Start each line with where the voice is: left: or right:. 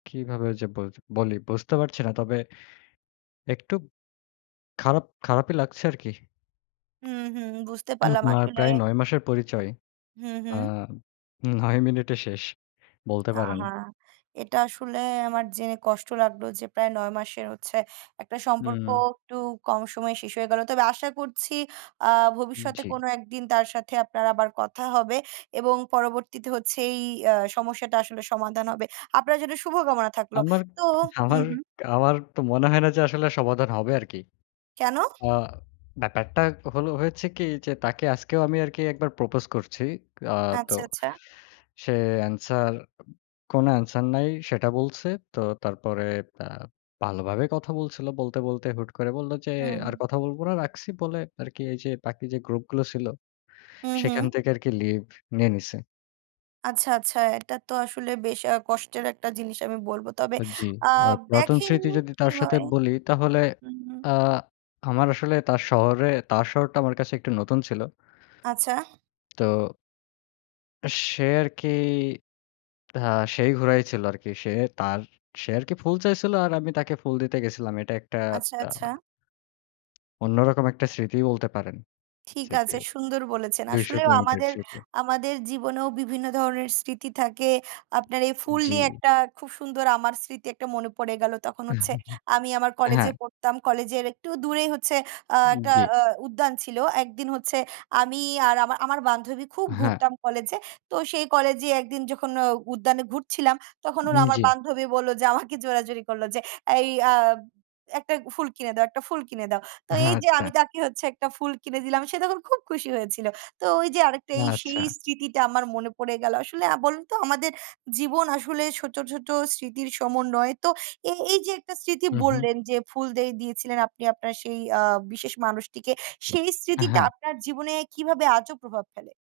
left: কিভাবে যে বল বলি বুঝতে পারছি না। তবে একটু খারাপ খারাপই লাগছে আরকি।
right: হুম, হুম, বুঝতে পারলাম
left: আপনার
right: আসলে।
left: প্রায় ৯ মাসের পরিচয়।
right: হুম,
left: আ
right: হুম।
left: ৯ মিনিটে শেষ। বলতে পারেন।
right: আহা! এটা আসলে আমার জেনে কষ্ট লাগল যে প্রায় ৯ মাসের হচ্ছে একটা সম্পর্ক
left: হুম।
right: একটু কম সময়ে শেষ হয়ে গেল। তবে আশা করছি আ ভবিষ্যতে
left: জ্বী।
right: কোনো একদিন তার সাথে আপনার আবার কথা হবে এবং পরবর্তীতে হচ্ছে এই আ সমস্যাটা আসলে সমাধান হবে। আপনার জন্য শুভকামনা থাকলো।
left: আমার
right: তো
left: আমার
right: হুম, হুম।
left: আমার, তো মনে হয় না যে আসলে সমাধান হবে আরকি।
right: কেন?
left: আ ব্যাপারটা হলো হয়েছে কি যে, তাকে আজকেও আমি আরকি একবার প্রপোজ করছি। আ তো
right: আচ্ছা, আচ্ছা।
left: সে অ্যানসার কোন অ্যানসার নাই। সেটা বলছে। তো তারপরে তা ভালোভাবেই কথা বলছিল। বলতে, বলতে, হুট করে বললো যে
right: হুম।
left: আর কথা বলব না। রাখছি, বলে আরকি এই যে বাকি যে গ্রুপ গুলো ছিল,
right: হুম, হুম।
left: সেখান থেকে আরকি লিভ নিয়ে নিছে।
right: আচ্ছা, আচ্ছা, এটা তো আসলে বেশ আ কষ্টের একটা জিনিস আমি বলব। তবে
left: জ্বী।
right: আ
left: আর পুরাতন
right: দেখেন
left: স্মৃতি যদি
right: কি
left: তার সাথে
right: হয়।
left: বলি তাহলে
right: হুম।
left: আ আমার আসলে তার শহরে তার শহরটা আমার কাছে একটু নতুন ছিল।
right: আচ্ছা।
left: তো সে আরকি আ সেই ঘুরাই ছিল আরকি। সে তার সে আরকি ফুল চাইছিল আর আমি তাকে ফুল দিতে গেছিলাম। এটা একটা
right: আচ্ছা,
left: টা
right: আচ্ছা।
left: অন্যরকম একটা স্মৃতি বলতে পারেন।
right: ঠিক
left: সিটি
right: আছে। সুন্দর বলেছেন।
left: ২০০
right: আসলেও
left: কিলোমিটার
right: আমাদের
left: সিটি।
right: আমাদের জীবনেও বিভিন্ন ধরনের স্মৃতি থাকে। আপনার এই ফুল নিয়ে
left: জ্বী।
right: একটা খুব সুন্দর আমার স্মৃতি একটা মনে পড়ে গেলো। তখন হচ্ছে আমি আমার
left: হ্যাঁ।
right: কলেজে পড়তাম। কলেজের একটু দূরে হচ্ছে আ একটা
left: জ্বী।
right: আ উদ্যান ছিল। একদিন হচ্ছে আমি আর আমার আমার বান্ধবী খুব
left: হ্যাঁ।
right: ঘুরতাম কলেজে। তো সেই কলেজে একদিন যখন অ উদ্যানে ঘুরছিলাম। তখন
left: উম
right: ওরা আমার
left: জ্বী।
right: বান্ধবী বললো যে আমাকে জোরাজুরি করল যে, "এই আ একটা ফুল কিনে দাও একটা ফুল কিনে দাও।" তো এই
left: হ্যাঁ,
right: যে
left: আচ্ছা।
right: আমি তাকে হচ্ছে একটা ফুল কিনে দিলাম। সে তখন খুব খুশি হয়েছিল। তো ওই যে আরেকটা এই সেই
left: আচ্ছা।
right: স্মৃতিটা আমার মনে পড়ে গেল। আসলে আ বলুন তো আমাদের জীবন আসলে ছোট, ছোট, স্মৃতির সমন্বয়। তো এ এই যে একটা স্মৃতি
left: হুম, হুম।
right: বললেন যে ফুল দে দিয়েছিলেন আপনি আপনার সেই আ বিশেষ মানুষটিকে সেই স্মৃতিটা
left: হ্যাঁ।
right: আপনার জীবনে কীভাবে আজও প্রভাব ফেলে?